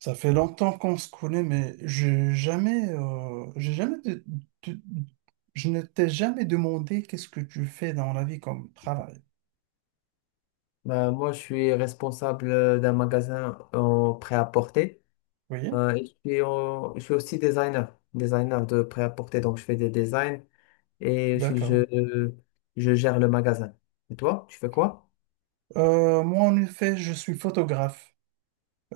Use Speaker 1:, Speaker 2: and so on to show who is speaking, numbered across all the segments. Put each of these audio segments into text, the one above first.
Speaker 1: Ça fait longtemps qu'on se connaît, mais j'ai jamais, de- je ne t'ai jamais demandé qu'est-ce que tu fais dans la vie comme travail.
Speaker 2: Bah moi, je suis responsable d'un magasin en prêt-à-porter.
Speaker 1: Oui,
Speaker 2: Et je suis, je suis aussi designer, designer de prêt-à-porter. Donc, je fais des designs et
Speaker 1: d'accord.
Speaker 2: je gère le magasin. Et toi, tu fais quoi?
Speaker 1: Moi, en effet, je suis photographe.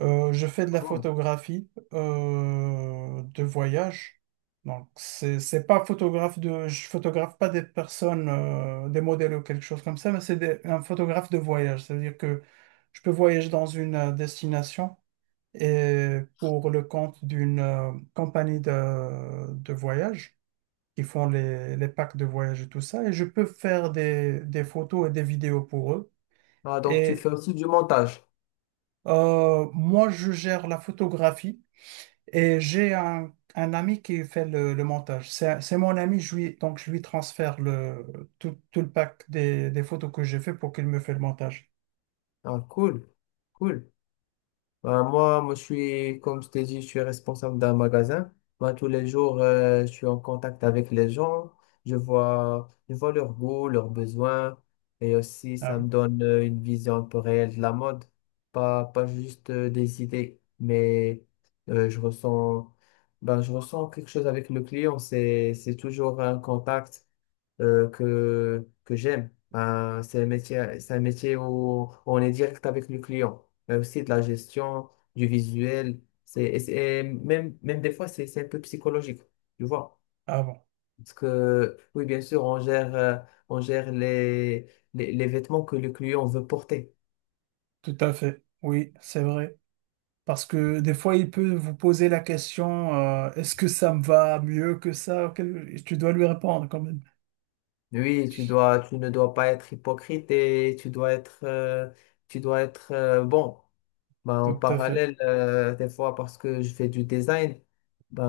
Speaker 1: Je fais de la photographie de voyage. Donc, c'est pas photographe de, je photographe pas des personnes, des modèles ou quelque chose comme ça, mais un photographe de voyage. C'est-à-dire que je peux voyager dans une destination, et pour le compte d'une compagnie de voyage qui font les packs de voyage et tout ça. Et je peux faire des photos et des vidéos pour eux.
Speaker 2: Ah, donc, tu
Speaker 1: Et
Speaker 2: fais aussi du montage.
Speaker 1: moi, je gère la photographie et j'ai un ami qui fait le montage. C'est mon ami, donc je lui transfère tout le pack des photos que j'ai fait pour qu'il me fait le montage.
Speaker 2: Ah, cool, cool. Ben, je suis, comme je t'ai dit, je suis responsable d'un magasin. Ben, tous les jours, je suis en contact avec les gens. Je vois leurs goûts, leurs besoins. Et aussi,
Speaker 1: Ah
Speaker 2: ça
Speaker 1: oui.
Speaker 2: me donne une vision un peu réelle de la mode. Pas juste des idées, mais euh, je ressens, ben, je ressens quelque chose avec le client. C'est toujours un contact que j'aime. C'est un métier, c'est un métier où on est direct avec le client, mais aussi de la gestion, du visuel. C'est, et c'est- et même, même des fois, c'est un peu psychologique, tu vois.
Speaker 1: Ah bon.
Speaker 2: Parce que, oui, bien sûr, on gère les vêtements que le client veut porter.
Speaker 1: Tout à fait, oui, c'est vrai. Parce que des fois, il peut vous poser la question, est-ce que ça me va mieux que ça? Tu dois lui répondre quand même.
Speaker 2: Oui, tu ne dois pas être hypocrite et tu dois être bon. Ben, en
Speaker 1: Tout à fait,
Speaker 2: parallèle, des fois, parce que je fais du design,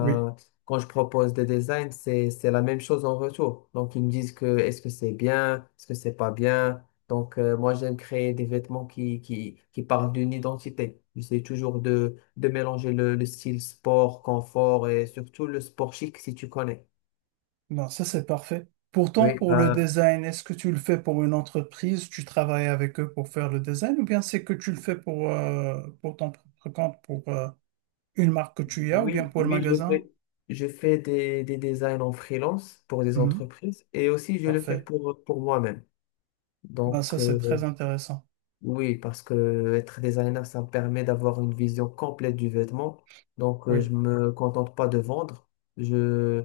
Speaker 1: oui.
Speaker 2: quand je propose des designs, c'est la même chose en retour. Donc, ils me disent que est-ce que c'est bien, est-ce que c'est pas bien. Donc, moi, j'aime créer des vêtements qui parlent d'une identité. J'essaie toujours de mélanger le style sport, confort et surtout le sport chic, si tu connais.
Speaker 1: Non, ça c'est parfait. Pourtant,
Speaker 2: Oui,
Speaker 1: pour le
Speaker 2: ben,
Speaker 1: design, est-ce que tu le fais pour une entreprise? Tu travailles avec eux pour faire le design? Ou bien c'est que tu le fais pour ton propre compte, pour une marque que tu y as, ou bien
Speaker 2: Oui,
Speaker 1: pour le
Speaker 2: oui, je
Speaker 1: magasin?
Speaker 2: fais, je fais des designs en freelance pour des
Speaker 1: Mhm.
Speaker 2: entreprises et aussi je le fais
Speaker 1: Parfait.
Speaker 2: pour moi-même.
Speaker 1: Ben, ça
Speaker 2: Donc,
Speaker 1: c'est très intéressant.
Speaker 2: oui, parce que être designer, ça me permet d'avoir une vision complète du vêtement. Donc,
Speaker 1: Oui,
Speaker 2: je me contente pas de vendre. Je,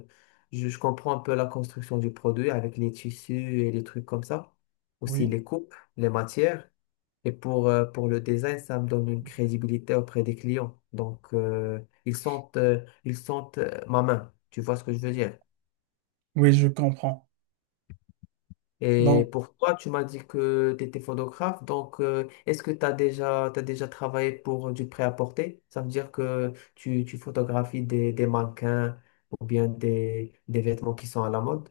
Speaker 2: je comprends un peu la construction du produit avec les tissus et les trucs comme ça. Aussi
Speaker 1: oui,
Speaker 2: les coupes, les matières. Et pour le design, ça me donne une crédibilité auprès des clients. Donc, ils sentent ma main. Tu vois ce que je veux dire?
Speaker 1: oui, je comprends.
Speaker 2: Et
Speaker 1: Donc,
Speaker 2: pour toi, tu m'as dit que tu étais photographe. Donc, est-ce que t'as déjà travaillé pour du prêt-à-porter? Ça veut dire que tu photographies des mannequins ou bien des vêtements qui sont à la mode.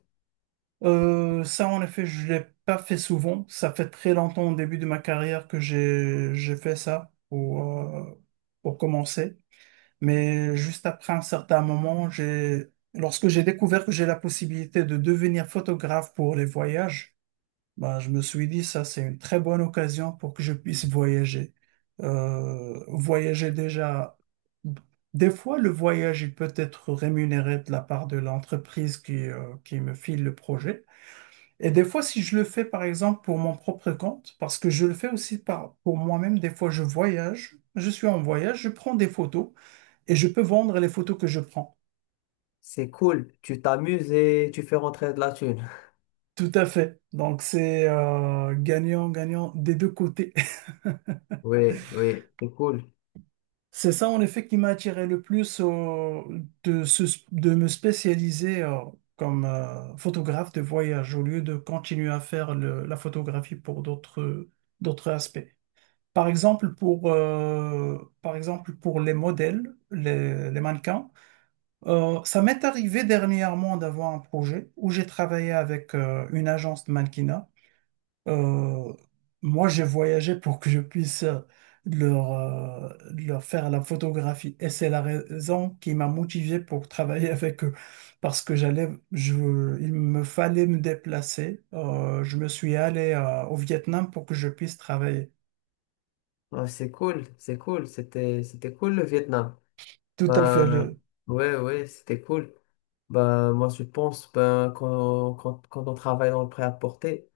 Speaker 1: Ça, en effet, je l'ai pas fait souvent. Ça fait très longtemps au début de ma carrière que j'ai fait ça pour commencer. Mais juste après un certain moment, j'ai lorsque j'ai découvert que j'ai la possibilité de devenir photographe pour les voyages, bah, je me suis dit ça, c'est une très bonne occasion pour que je puisse voyager. Voyager déjà. Des fois, le voyage, il peut être rémunéré de la part de l'entreprise qui me file le projet. Et des fois, si je le fais, par exemple, pour mon propre compte, parce que je le fais aussi pour moi-même, des fois, je voyage, je suis en voyage, je prends des photos et je peux vendre les photos que je prends.
Speaker 2: C'est cool. Tu t'amuses et tu fais rentrer de la thune.
Speaker 1: Tout à fait. Donc, c'est gagnant, gagnant des deux côtés.
Speaker 2: Oui, oui, c'est cool.
Speaker 1: C'est ça, en effet, qui m'a attiré le plus de me spécialiser comme photographe de voyage au lieu de continuer à faire la photographie pour d'autres, d'autres aspects. Par exemple, pour les modèles, les mannequins, ça m'est arrivé dernièrement d'avoir un projet où j'ai travaillé avec une agence de mannequinat. Euh, Moi, j'ai voyagé pour que je puisse leur faire la photographie et c'est la raison qui m'a motivé pour travailler avec eux parce que il me fallait me déplacer. Je me suis allé au Vietnam pour que je puisse travailler.
Speaker 2: Ah, c'est cool, c'est cool. C'était, c'était cool le Vietnam.
Speaker 1: Tout à fait.
Speaker 2: Ben ouais, ouais, c'était cool. Ben moi, je pense, ben quand on travaille dans le prêt-à-porter,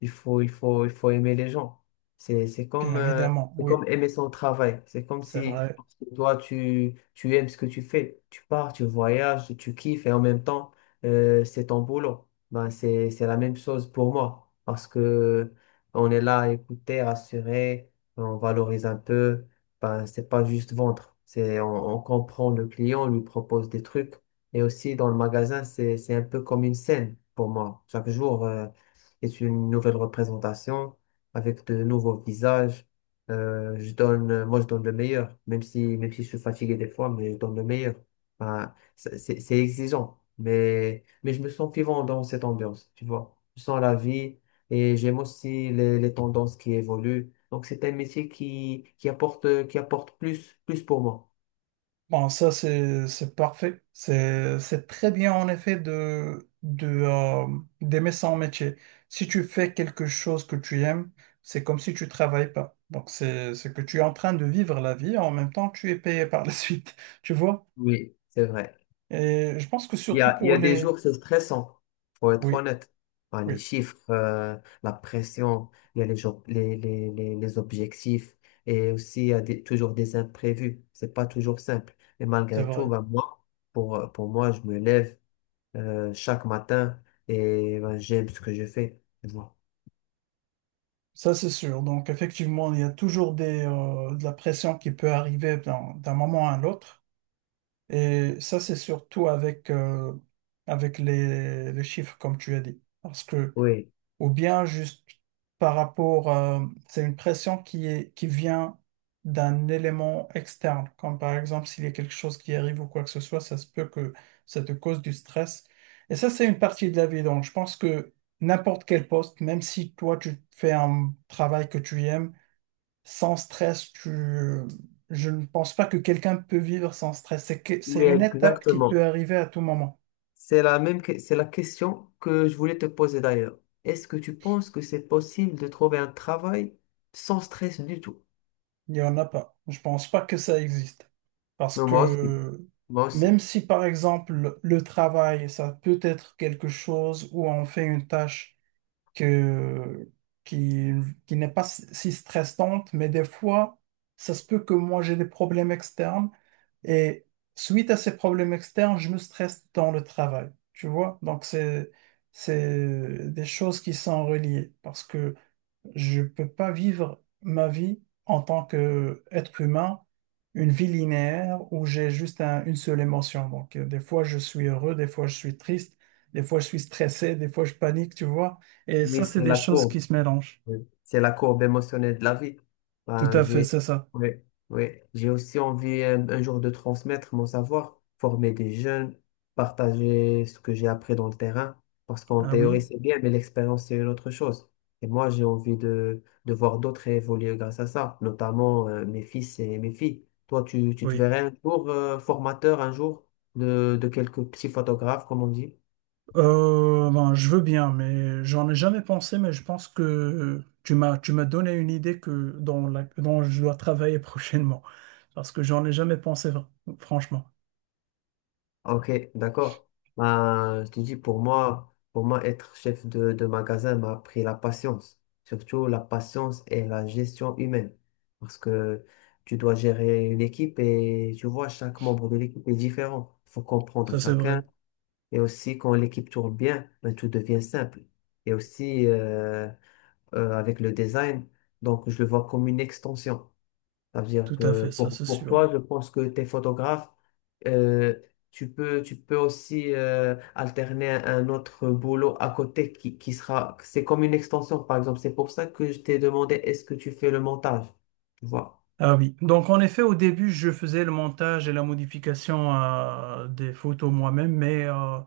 Speaker 2: il faut aimer les gens. C'est, c'est
Speaker 1: Bien
Speaker 2: comme, euh,
Speaker 1: évidemment,
Speaker 2: c'est
Speaker 1: oui,
Speaker 2: comme aimer son travail. C'est comme
Speaker 1: c'est
Speaker 2: si
Speaker 1: vrai.
Speaker 2: parce que toi, tu aimes ce que tu fais. Tu pars, tu voyages, tu kiffes et en même temps, c'est ton boulot. Ben, c'est la même chose pour moi parce que on est là à écouter, rassurer, on valorise un peu. Ben, c'est pas juste vendre. On comprend le client, on lui propose des trucs. Et aussi dans le magasin, c'est un peu comme une scène pour moi. Chaque jour, est une nouvelle représentation avec de nouveaux visages. Moi, je donne le meilleur, même si je suis fatigué des fois, mais je donne le meilleur. Ben, c'est exigeant, mais je me sens vivant dans cette ambiance, tu vois. Je sens la vie et j'aime aussi les tendances qui évoluent. Donc, c'est un métier qui apporte plus, plus pour moi.
Speaker 1: Bon, ça, c'est parfait. C'est très bien, en effet, d'aimer son métier. Si tu fais quelque chose que tu aimes, c'est comme si tu travailles pas. Donc, c'est que tu es en train de vivre la vie, en même temps, tu es payé par la suite, tu vois?
Speaker 2: Oui, c'est vrai.
Speaker 1: Et je pense que surtout
Speaker 2: Il y
Speaker 1: pour
Speaker 2: a des
Speaker 1: les…
Speaker 2: jours, c'est stressant, faut être
Speaker 1: Oui,
Speaker 2: honnête. Enfin, les
Speaker 1: oui,
Speaker 2: chiffres, la pression, il y a les, jours- les objectifs et aussi il y a toujours des imprévus. C'est pas toujours simple. Et
Speaker 1: c'est
Speaker 2: malgré tout,
Speaker 1: vrai.
Speaker 2: ben, moi, pour moi, je me lève chaque matin et ben, j'aime ce que je fais. Tu vois.
Speaker 1: Ça, c'est sûr. Donc, effectivement, il y a toujours des, de la pression qui peut arriver d'un moment à l'autre. Et ça, c'est surtout avec, avec les chiffres, comme tu as dit. Parce que,
Speaker 2: Oui,
Speaker 1: ou bien juste par rapport, c'est une pression qui vient d'un élément externe. Comme par exemple, s'il y a quelque chose qui arrive ou quoi que ce soit, ça se peut que ça te cause du stress. Et ça, c'est une partie de la vie. Donc, je pense que n'importe quel poste, même si toi, tu fais un travail que tu aimes, sans stress, tu… je ne pense pas que quelqu'un peut vivre sans stress. C'est
Speaker 2: oui,
Speaker 1: une étape qui peut
Speaker 2: exactement.
Speaker 1: arriver à tout moment.
Speaker 2: C'est la question que je voulais te poser d'ailleurs. Est-ce que tu penses que c'est possible de trouver un travail sans stress du tout?
Speaker 1: Il n'y en a pas. Je pense pas que ça existe. Parce
Speaker 2: Non, moi aussi,
Speaker 1: que
Speaker 2: moi aussi.
Speaker 1: même si, par exemple, le travail, ça peut être quelque chose où on fait une tâche. que, qui, qui n'est pas si stressante, mais des fois, ça se peut que moi j'ai des problèmes externes et suite à ces problèmes externes, je me stresse dans le travail, tu vois? Donc, c'est des choses qui sont reliées parce que je ne peux pas vivre ma vie en tant qu'être humain, une vie linéaire où j'ai juste une seule émotion. Donc, des fois, je suis heureux, des fois, je suis triste, des fois, je suis stressé, des fois, je panique, tu vois. Et
Speaker 2: Mais
Speaker 1: ça, c'est
Speaker 2: c'est
Speaker 1: des
Speaker 2: la
Speaker 1: choses qui
Speaker 2: courbe,
Speaker 1: se mélangent.
Speaker 2: oui. C'est la courbe émotionnelle de la vie.
Speaker 1: Tout
Speaker 2: Ben,
Speaker 1: à fait,
Speaker 2: j'ai,
Speaker 1: c'est ça.
Speaker 2: oui, oui. J'ai aussi envie jour de transmettre mon savoir, former des jeunes, partager ce que j'ai appris dans le terrain. Parce qu'en
Speaker 1: Ah
Speaker 2: théorie,
Speaker 1: oui,
Speaker 2: c'est bien, mais l'expérience, c'est une autre chose. Et moi, j'ai envie de voir d'autres évoluer grâce à ça, notamment mes fils et mes filles. Toi, tu te
Speaker 1: oui.
Speaker 2: verrais un jour formateur, un jour de quelques petits photographes, comme on dit.
Speaker 1: Ben, je veux bien, mais j'en ai jamais pensé, mais je pense que tu m'as donné une idée que dont, dont je dois travailler prochainement. Parce que j'en ai jamais pensé, franchement.
Speaker 2: Ok, d'accord. Ben, je te dis, pour moi, être chef de magasin m'a appris la patience. Surtout la patience et la gestion humaine. Parce que tu dois gérer une équipe et tu vois, chaque membre de l'équipe est différent. Il faut comprendre
Speaker 1: Ça, c'est
Speaker 2: chacun.
Speaker 1: vrai.
Speaker 2: Et aussi, quand l'équipe tourne bien, ben, tout devient simple. Et aussi, avec le design. Donc, je le vois comme une extension. Ça veut dire
Speaker 1: Tout à
Speaker 2: que
Speaker 1: fait, ça, c'est
Speaker 2: pour toi,
Speaker 1: sûr.
Speaker 2: je pense que tes photographes, euh, tu peux aussi alterner un autre boulot à côté qui sera, c'est comme une extension, par exemple. C'est pour ça que je t'ai demandé, est-ce que tu fais le montage? Tu vois.
Speaker 1: Ah oui. Donc, en effet, au début, je faisais le montage et la modification des photos moi-même, mais à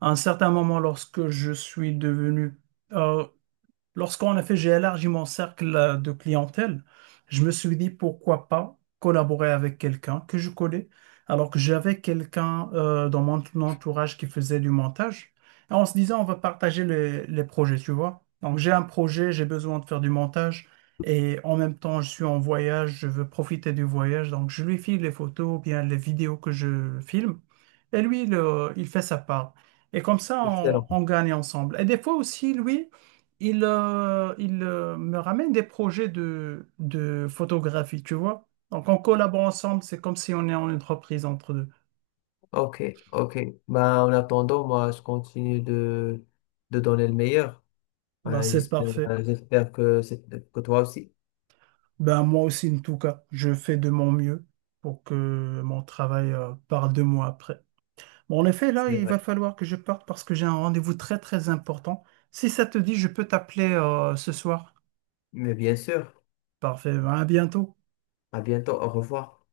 Speaker 1: un certain moment, lorsque je suis devenu… euh, lorsqu'on a fait, j'ai élargi mon cercle de clientèle. Je me suis dit pourquoi pas collaborer avec quelqu'un que je connais, alors que j'avais quelqu'un dans mon entourage qui faisait du montage. Et on se disait, on va partager les projets, tu vois. Donc j'ai un projet, j'ai besoin de faire du montage et en même temps, je suis en voyage, je veux profiter du voyage. Donc je lui file les photos ou bien les vidéos que je filme et lui, il fait sa part. Et comme ça,
Speaker 2: Excellent.
Speaker 1: on gagne ensemble. Et des fois aussi, lui, il me ramène des projets de photographie, tu vois. Donc, on collabore ensemble, c'est comme si on est en entreprise entre deux.
Speaker 2: Ok, ok. Bah, en attendant, moi, je continue de donner le meilleur.
Speaker 1: Bah,
Speaker 2: Ouais,
Speaker 1: c'est
Speaker 2: j'espère,
Speaker 1: parfait.
Speaker 2: j'espère que, c'est- que toi aussi.
Speaker 1: Ben, moi aussi, en tout cas, je fais de mon mieux pour que mon travail parle de moi après. Bon, en effet, là,
Speaker 2: C'est
Speaker 1: il va
Speaker 2: vrai.
Speaker 1: falloir que je parte parce que j'ai un rendez-vous très, très important. Si ça te dit, je peux t'appeler ce soir.
Speaker 2: Mais bien sûr.
Speaker 1: Parfait, ben, à bientôt.
Speaker 2: À bientôt. Au revoir.